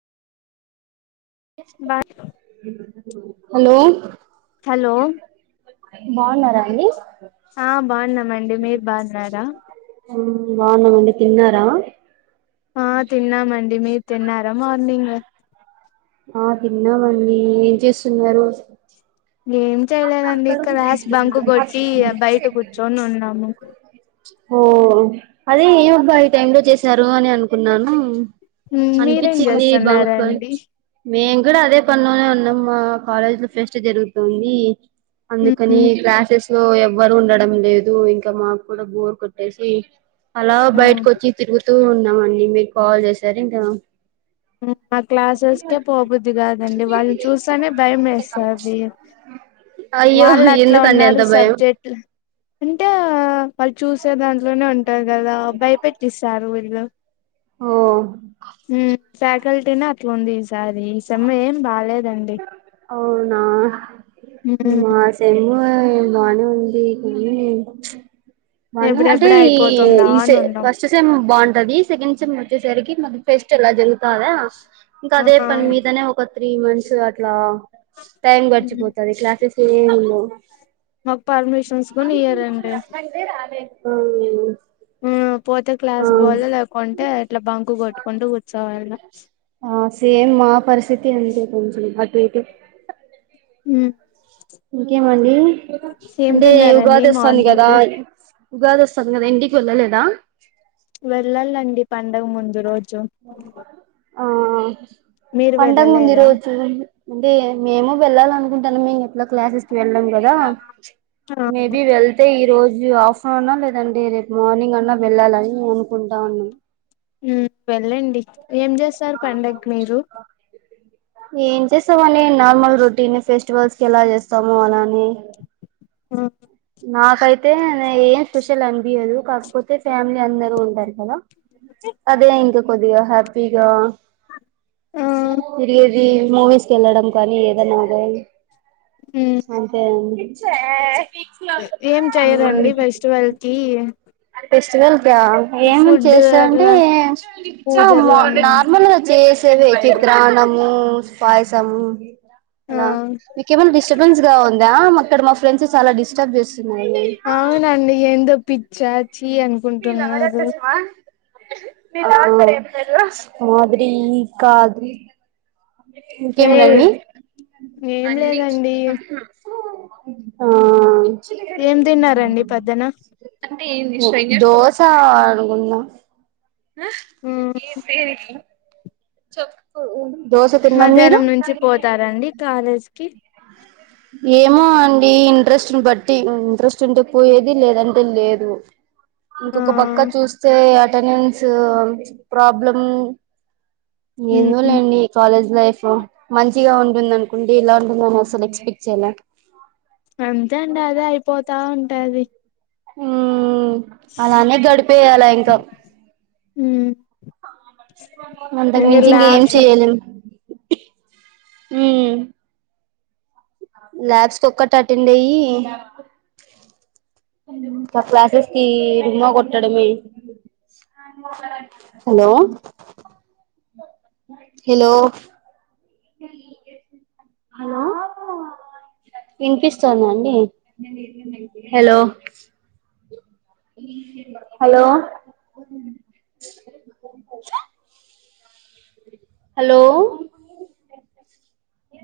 బా hello hello బాగున్నరా అండి? ఆ బాగున్నామండి మీరు బాగున్నారా ఉమ్ బాగున్నామండి తిన్నారా? ఆ తిన్నామండి మీరు తిన్నారా మార్నింగ్ ఆ తిన్నామండి ఏం చేస్తున్నరు? ఏం చేయలేదండి క్లాస్ బంక్ కొట్టి బయట కూర్చొని ఉన్నాము. హో అదే ఏమొబ్బ ఈ టైంలో చేశారు అని అనుకున్నాను మీరేం అనిపిచ్చింది ఈ బంక్ చేస్తున్నారండి చ్ మేము కూడా అదే పనిలోనె ఉన్ మా కాలజ్ ల ఫెస్ట్ జరుగుతుంది అందుకని ఈ క్లాసెస్ సో ఎవ్వరు ఉండడం లేదు ఇంక మాకు కూడా బోర్ కొట్టేసి అలా బయటకు వచ్చి తిరుగుతూ ఉన్నామండి మీరు కాల్ చేశారు ఇంకా మా క్లాసెస్కే పోబుద్ది కాదండి వాళ్ళని చూస్తానే భయం ఎస్తాంది అయ్యో వాళ్ళు అట్ల ఎందుకండి అంత ఉన్నారు భయం సబ్జెక్ట్లు అంటే వాళ్ళు చూసేదాన్ని ఇడనే ఉంటారు కదా భయపెట్టిస్తారు వీళ్ళు హో ఫ్యాకల్టీనా అట్లా ఉంది ఈసారి ఈ సేమ్ ఎం బాలేదు అవునా మా సేమ్ము బానే ఉంది కనీ ప్చ్ మళ్ళీ అంటే ఎప్పుడెప్పుడు ఈ అయిపోతుందా ఈ అని సే ఉన్నాం ఫస్ట్ సేమ్ బాం ది సెకండ్ సిమ్ వచ్చేసరికి మ ఫెస్ట్ ఎలా జరుగుతదా ఇంకా అదే పన్ మీదనే ఒక త్రీ మంత్స్ అట్లా టైం గడిచిపోతది క్లాసెస్ ఎం ఉండవ్ మాకు పర్మిషన్స్ కూన ఇయ్యారండి హ్మ్మ్ హ్మ్ పోతే క్లాస్ బలే లేకుంటే ఇట్లా బంకు కొట్టుకుంటూ కూర్చావ హ్మ్ సేమ్ మా పరిస్థితి అంతే కొంచెం అటు ఇటు హ్మ్ ఇంకేమండి అంటే తిన్నారండి ఉగాది వస్తుంది కదా మార్నింగ్ ఉగాది వస్ కదా మరి ఇంటికి వెళ్ళలేదా వెళ్ళాలండి పండుగ ముందు రోజు అ హ్మ్ మీరు పండగ ముందు వెళ్ళలేదా రోజు అంటే మేము వెళ్ళాల అన్ దన్ మీన్ మేము ఎట్లా క్లాసెస్ కి వెళ్ళం కదా మేబి వెళ్తే ఈరోజు రాజ్ ఆఫ్టర్నూన్న్నా లేదంటే రేపు మార్నింగ్ అన్నా వెళ్ళాలిని నే అనుకుంటా ఉన్నాం హ్మ్ వెళ్లండి ఏం చేస్తారు పండక్కి మీరు ఏం చేస్తామని నార్మల్ రొటీన్ ఫెస్టివల్స్ కి ఎలా చేస్తామో అలానే హ్మ్ నాకైతే ఏం స్పెషల్ అనిపియదు కాకపోతే ఫ్యామిలీ అందరు ఉంటారు కద అదే ఇంకా కొద్దిగ హ్యాపీగా ఆ తిరిగేది ది మూవీస్ వెళ్ళడం కానీ ఏదనా అద అంతే అండి చ్చేయ్ ఏం చెయరండి ఫెస్టివల్ కి ఫెస్టివల్ ఏమ ఫుడ్ చేసావంటే అట్లా పూజలు అన్నీ నార్మల్ గా చేసేవె ఇట్ల ప్రాణము పైసము అలా మీకేమైనా డిస్టర్బెన్స్ గా ఉం ద ఇక్కడ మా ఫ్రెండ్స్ చాల డిస్టర్బ్ చేస్ అవునండి ఏందో పిచ్చాచి అనుకుంటున్నారు అందరు మాదిరి ఇంకా ఏయ్ ఇంకెంటన్డీ ఆ ఏం లేదండి ఏం తిన్నారండి పద్దన దోసా అనుకున్నా ఆ మ్, [unintelligible] చెప్పు మధ్యాహ్నం నుంచి పోతారండి కాలేజ్కి ఏమో అండి ఇంట్రెస్ట్ని బట్టి ఇంట్రెస్ట్ ఉంటే పోయేది లేదంటే లేదు ఆ ఇంకొక పక్క చూస్తే అటెండెన్స్ ప్రాబ్లం ఏందో మ్, లేండి ఇ కాలేజ్ లైఫ్ మంచిగా ఉంటుంది అనుకుంటే ఇలా ఉంటుందని అసలు ఎక్స్పెక్ట్ చేయలే అంతే అండి అదే అయిపోతా ఉంటది ఉ అలానే గడిపేయాలా ఇంకా మ్, అంతకు ఇంగ మించి ఇంక ఏం ల్యాబ్స్ చెయ్యలేం ఉ ల్యాబ్స్కు ఒక్కటి అటెండ్ అయ్యి క్లాసస్కి డుమ్మ గొట్టడమే హలో హిలో వినిపిస్తుందాండి హలో హలో హలో